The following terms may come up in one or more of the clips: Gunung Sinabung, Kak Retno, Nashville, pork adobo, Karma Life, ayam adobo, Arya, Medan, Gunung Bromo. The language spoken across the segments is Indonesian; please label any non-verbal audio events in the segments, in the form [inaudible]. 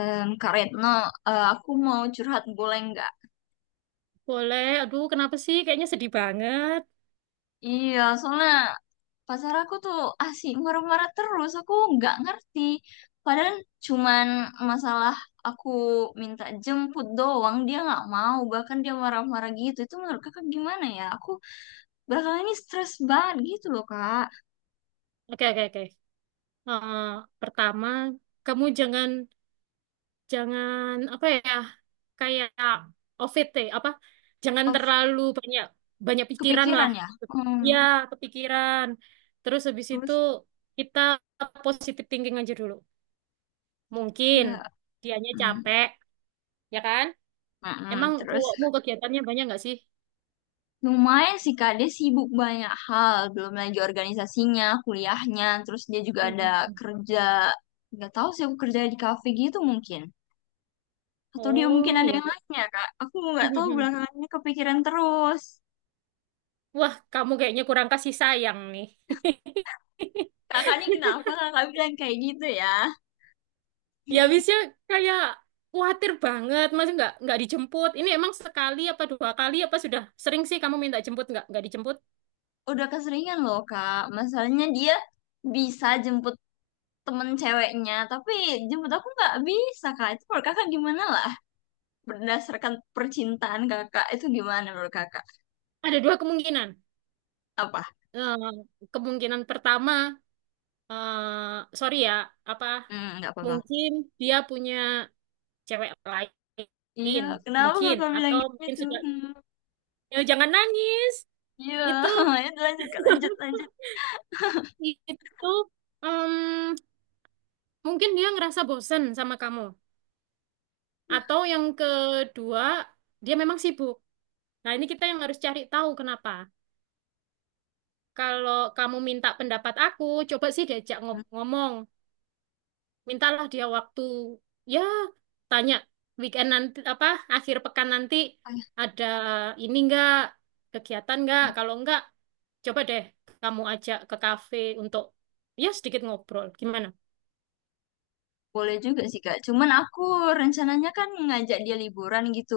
Kak Retno, aku mau curhat boleh nggak? Boleh. Aduh, kenapa sih? Kayaknya sedih banget. Iya, soalnya pacar aku tuh asik marah-marah terus. Aku nggak ngerti. Padahal cuman masalah aku minta jemput doang, dia nggak mau. Bahkan dia marah-marah gitu. Itu menurut kakak gimana ya? Aku belakangan ini stres banget gitu loh, Kak. Oke, oke, oke. Eh, Pertama, kamu jangan jangan apa ya? Kayak OVT apa? Jangan Of, terlalu banyak banyak pikiran kepikiran lah. ya. Ya, Hmm, kepikiran. Terus habis itu terus, kita positive thinking aja dulu. Mungkin ya. dianya Hmm, capek, ya kan? mm, Emang mm, terus. cowokmu kegiatannya banyak nggak sih? Lumayan sih Kak, dia sibuk banyak hal, belum lagi organisasinya, kuliahnya, terus dia juga ada Hmm. kerja, nggak tahu sih aku kerja di kafe gitu mungkin. Atau dia mungkin Oh, ada iya. yang lainnya Kak, aku nggak tahu [laughs] belakangannya kepikiran terus. Wah, kamu kayaknya kurang kasih sayang nih. Kakak ini kenapa [laughs] kakak bilang kayak gitu ya? Ya habisnya kayak khawatir banget, masih nggak dijemput. Ini emang sekali apa dua kali apa sudah sering sih kamu minta jemput nggak dijemput? Udah keseringan loh Kak, masalahnya dia bisa jemput temen ceweknya, tapi jemput aku nggak bisa Kak. Itu menurut kakak gimana lah? Berdasarkan percintaan kakak, itu gimana menurut kakak? Ada dua kemungkinan. Apa? Eh, Kemungkinan pertama, sorry ya, apa Hmm, nggak apa-apa. mungkin dia punya cewek Iya, lain, kenapa mungkin kakak bilang atau mungkin gitu? sudah. Hmm, Ya, jangan nangis. iya, Itu [laughs] ya lanjut kak, lanjut, lanjut. itu em, mungkin dia ngerasa bosen sama kamu. Iya. Atau yang kedua, dia memang sibuk. Nah, ini kita yang harus cari tahu kenapa. Kalau kamu minta pendapat aku, coba sih diajak Hmm, ngomong. Mintalah dia waktu, ya, tanya weekend nanti apa akhir pekan nanti ayah. ada ini enggak kegiatan enggak? Kalau enggak, coba deh kamu ajak ke kafe untuk ya sedikit ngobrol. Gimana? Boleh juga sih kak, cuman aku rencananya kan ngajak dia liburan gitu.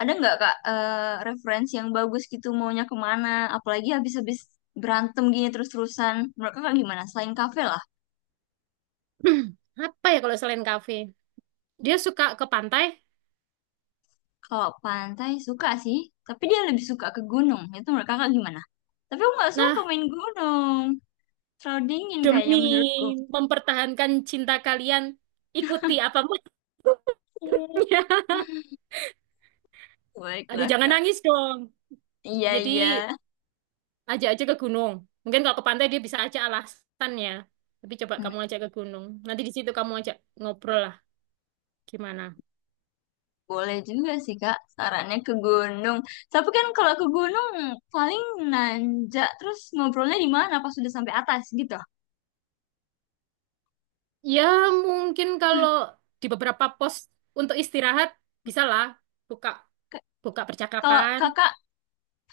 Ada nggak kak referensi yang bagus gitu maunya kemana? Apalagi habis-habis berantem gini terus-terusan. Menurut kakak gimana? Selain kafe lah. [clears throat] Apa ya kalau selain kafe? Dia suka ke pantai. Kalau pantai suka sih, tapi dia lebih suka ke gunung. Itu menurut kakak gimana? Tapi aku nggak suka Nah, main gunung. Terlalu dingin kayaknya demi menurutku. mempertahankan cinta kalian, ikuti apa maunya. [laughs] [laughs] Aduh, Baiklah jangan kak. nangis dong. Iya, Jadi iya. ajak aja ke gunung. Mungkin kalau ke pantai dia bisa ajak alasannya. Tapi coba Hmm. kamu ajak ke gunung. Nanti di situ kamu ajak ngobrol lah gimana. Boleh juga sih, Kak. Sarannya ke gunung. Tapi kan kalau ke gunung paling nanjak terus ngobrolnya di mana pas sudah sampai atas gitu. Ya, mungkin kalau di beberapa pos untuk istirahat bisa lah buka K- buka Kalau percakapan. Kakak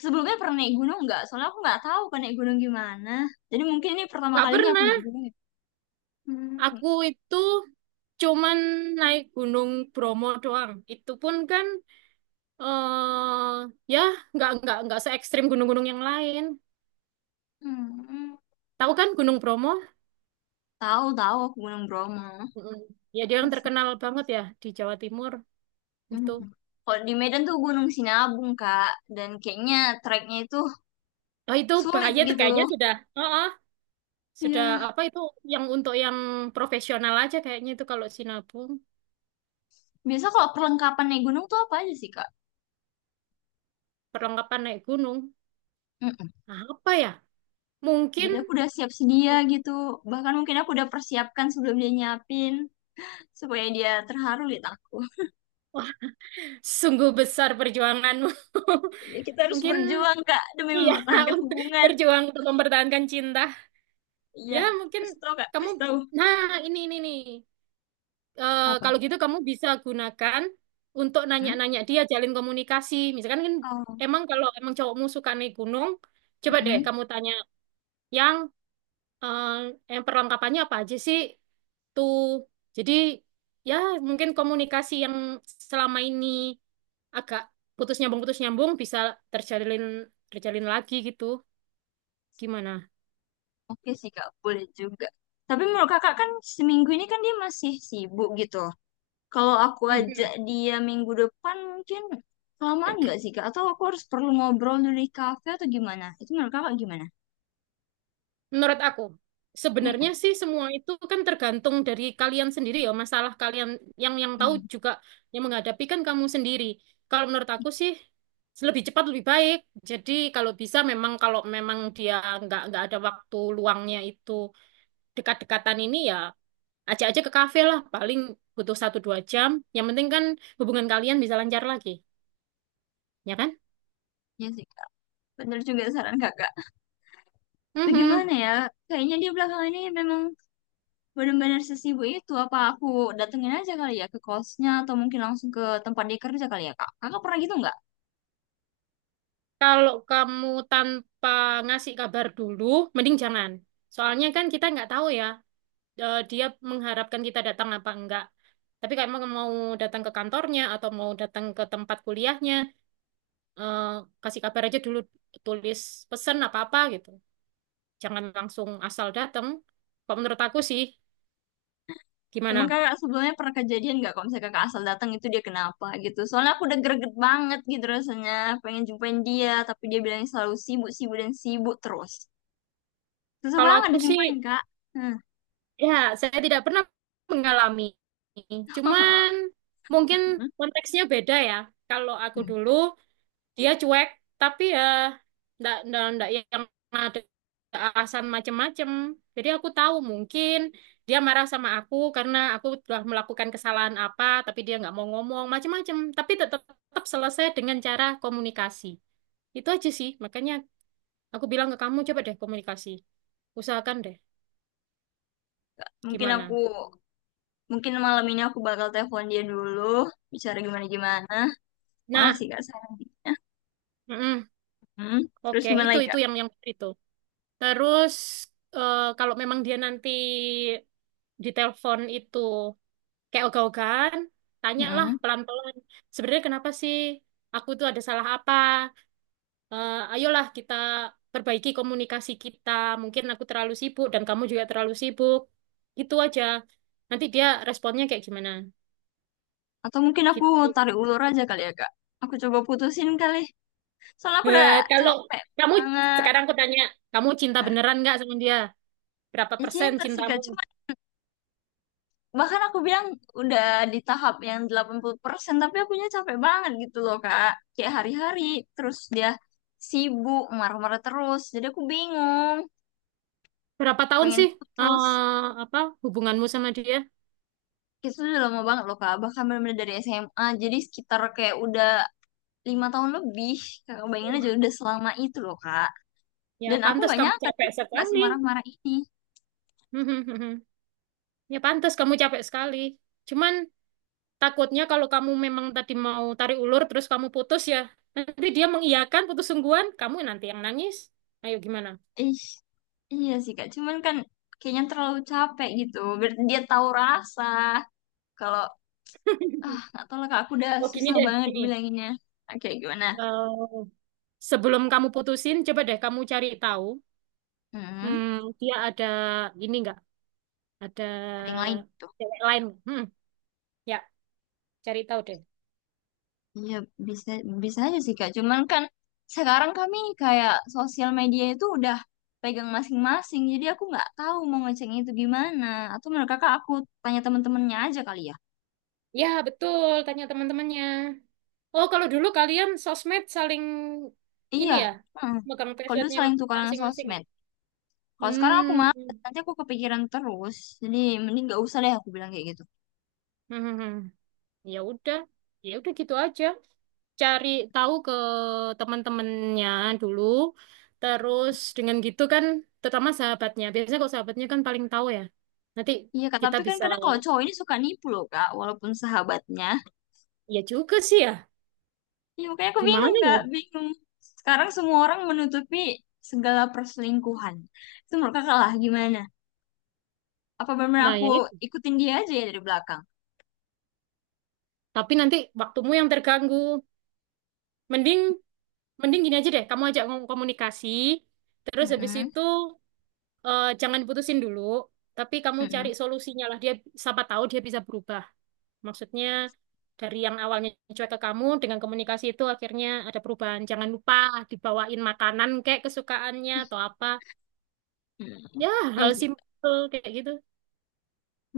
sebelumnya pernah naik gunung nggak? Soalnya aku nggak tahu kan naik gunung gimana. Jadi mungkin ini pertama Gak kalinya aku naik pernah. gunung. Hmm, Aku itu cuman naik Gunung Bromo doang. Itu pun kan eh ya, nggak se ekstrim gunung-gunung yang lain. hmm. Tahu kan Gunung Bromo? Tahu, tahu aku Gunung Bromo. Mm-mm. Ya dia yang Masih. terkenal banget ya di Jawa Timur Hmm. itu. Kalau di Medan tuh Gunung Sinabung, Kak. Dan kayaknya treknya itu Oh, itu sulit bahaya tuh gitu. kayaknya sudah. Oh, oh, sudah Iya. apa itu yang untuk yang profesional aja kayaknya itu kalau Sinabung Biasa kalau perlengkapan naik gunung tuh apa aja sih, Kak? perlengkapan naik gunung. Mm-mm. Nah, apa ya? Mungkin, Jadi aku udah siap sedia gitu. Bahkan mungkin aku udah persiapkan sebelum dia nyiapin supaya dia terharu lihat aku. [laughs] wah, sungguh besar perjuanganmu. [laughs] Ya kita harus Mungkin berjuang, Kak, demi iya [laughs] mempertahankan untuk hubungan. berjuang untuk mempertahankan cinta. Iya. Ya mungkin Kasih tau, Kak. kamu. Kasih tau. Nah, ini nih. Apa? Kalau gitu kamu bisa gunakan untuk Hmm? nanya-nanya dia, jalin komunikasi. Misalkan kan Oh. emang kalau emang cowokmu suka naik gunung, coba deh Mm-mm. kamu tanya yang eh, yang perlengkapannya apa aja sih tuh. Jadi ya mungkin komunikasi yang selama ini agak putus nyambung bisa terjalin terjalin lagi gitu. Gimana? Oke sih, Kak. Boleh juga. Tapi menurut Kakak kan seminggu ini kan dia masih sibuk gitu. Kalau aku ajak [laughs] dia minggu depan mungkin kelamaan nggak sih Kak? Atau aku harus perlu ngobrol dulu di kafe atau gimana? Itu menurut Kakak gimana? Menurut aku, sebenarnya Mm-mm. sih semua itu kan tergantung dari kalian sendiri ya, masalah kalian yang tahu Hmm, juga, yang menghadapi kan kamu sendiri. Kalau menurut aku sih lebih cepat lebih baik. Jadi kalau bisa, memang kalau memang dia nggak ada waktu luangnya itu, dekat-dekatan ini ya ajak aja ke kafe lah, paling butuh satu dua jam. Yang penting kan hubungan kalian bisa lancar lagi, ya kan? ya sih Kak. Bener juga saran Kakak. Tapi Mhm. gimana ya? Kayaknya dia belakangan ini memang benar-benar sesibuk itu. Apa aku datengin aja kali ya ke kosnya atau mungkin langsung ke tempat dia kerja kali ya Kak? Kakak pernah gitu nggak? Kalau kamu tanpa ngasih kabar dulu, mending jangan. Soalnya kan kita nggak tahu ya, dia mengharapkan kita datang apa enggak. Tapi kalau emang mau datang ke kantornya atau mau datang ke tempat kuliahnya, eh, kasih kabar aja dulu, tulis pesan apa-apa gitu. Jangan langsung asal datang. Kalau menurut aku sih, Emang gimana? kakak sebelumnya pernah kejadian nggak kalau misalnya kakak asal datang itu dia kenapa gitu? Soalnya aku udah greget banget gitu rasanya, pengen jumpain dia, tapi dia bilang selalu sibuk, sibuk dan sibuk terus. Susah Kalau banget aku sih, dijumpain kak. Hmm. ya saya tidak pernah mengalami. Cuman mungkin [laughs] konteksnya beda ya. Kalau aku dulu dia cuek, tapi ya ndak ndak ndak yang ada alasan macem-macem. Jadi aku tahu mungkin dia marah sama aku karena aku telah melakukan kesalahan apa, tapi dia nggak mau ngomong macem-macem, tapi tetap tetap selesai dengan cara komunikasi itu aja sih. Makanya aku bilang ke kamu, coba deh komunikasi, usahakan deh Mungkin aku, gimana. mungkin malam ini aku bakal telepon dia dulu, bicara gimana-gimana. Nah, Makasih kak sarannya. mm-mm. Hmm. Terus Oke, gimana itu lagi itu kak? yang itu. Terus kalau memang dia nanti ditelepon itu kayak ogah-ogahan, tanyalah Hmm. pelan-pelan. Sebenarnya kenapa sih, aku tuh ada salah apa? Ayolah kita perbaiki komunikasi kita. Mungkin aku terlalu sibuk dan kamu juga terlalu sibuk. Gitu aja. Nanti dia responnya kayak gimana? Atau mungkin aku Gitu. tarik ulur aja kali ya kak. Aku coba putusin kali. Soalnya aku udah Kalau capek kamu banget. sekarang aku tanya, kamu cinta Nah, beneran nggak sama dia? Berapa ya persen cinta sih kak, cintamu? cuma bahkan aku bilang udah di tahap yang 80% tapi akunya capek banget gitu loh Kak. Kayak hari-hari terus dia sibuk marah-marah terus. Jadi aku bingung, Berapa tahun pengen sih putus. eh, apa hubunganmu sama dia? Itu udah lama banget loh Kak, bahkan benar-benar dari SMA. Jadi sekitar kayak udah 5 tahun lebih. Kakak bayangin Wah, aja udah selama itu loh Kak. ya Dan aku pantas nggak kamu nyangka capek dulu nggak sekali. semarah-marah ini. [laughs] Ya pantas kamu capek sekali. Cuman takutnya kalau kamu memang tadi mau tarik ulur terus kamu putus ya. Nanti dia mengiyakan putus sungguhan, kamu nanti yang nangis. Ayo gimana? Ih, iya sih Kak. Cuman kan kayaknya terlalu capek gitu. Biar dia tahu rasa kalau Ah, [laughs] nggak tahu lah kak, aku udah Oh, gini susah deh, banget gini. bilanginnya. Oke, gimana? Eh, Sebelum kamu putusin, coba deh kamu cari tahu. Hmm, Hmm, dia ada ini nggak? Ada ada yang lain tuh. cewek lain? Hmm, ya cari tahu deh. Iya, bisa bisa aja sih kak. Cuman kan sekarang kami kayak sosial media itu udah pegang masing-masing. Jadi aku nggak tahu mau ngeceknya itu gimana. Atau menurut kakak aku tanya temen-temennya aja kali ya. Ya betul, tanya teman-temannya. Oh, kalau dulu kalian sosmed saling ini Iya. ya, Heeh. megang Kalau dulu passwordnya saling tukaran masing-masing, ya? sosmed. Kalau sekarang aku Hmm. malas, Hmm. nanti aku kepikiran terus. Jadi mending nggak usah deh aku bilang kayak gitu. Hmm, hmm. Ya udah. Ya udah gitu aja. Cari tahu ke teman-temannya dulu. Terus dengan gitu kan, terutama sahabatnya. Biasanya kalau sahabatnya kan paling tahu ya. Nanti Iya kak, kita tapi kan bisa, kadang kalau cowok ini suka nipu loh kak, walaupun sahabatnya. ya juga sih ya. Iya, makanya aku Gimana bingung, Kak. ya? Bingung. Sekarang semua orang menutupi segala perselingkuhan. Itu menurut kakak lah, gimana? Apa benar Nah, aku ya itu. ikutin dia aja ya dari belakang? Tapi nanti waktumu yang terganggu. Mending mending gini aja deh, kamu ajak ngomong komunikasi. Terus habis Mm-mm, itu jangan putusin dulu, tapi kamu cari mm-mm, solusinya lah. Dia, siapa tahu dia bisa berubah. Maksudnya, dari yang awalnya cuek ke kamu, dengan komunikasi itu akhirnya ada perubahan. Jangan lupa dibawain makanan kayak kesukaannya atau apa. mm-mm. Ya, Iya hal sih. simpel kayak gitu.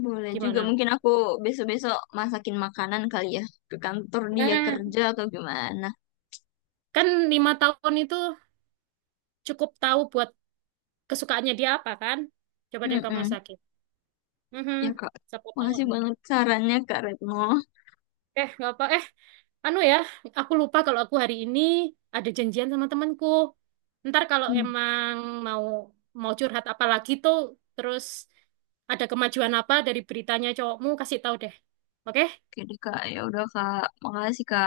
Boleh juga. Gimana? Mungkin aku besok-besok masakin makanan kali ya. Ke kantor dia Nah, kerja atau gimana. kan 5 tahun itu cukup tahu buat kesukaannya dia apa kan? Coba deh kamu Mm-mm. sakit. Mhm, Ya, Kak. siapa tahu. Makasih banget sarannya, Kak Retno. Nggak apa. Anu ya, aku lupa kalau aku hari ini ada janjian sama temanku. Ntar kalau Hmm. emang mau mau curhat apa lagi tuh, terus ada kemajuan apa dari beritanya cowokmu, kasih tahu deh. Oke? Oke deh, Kak. Ya udah, Kak. Makasih, Kak.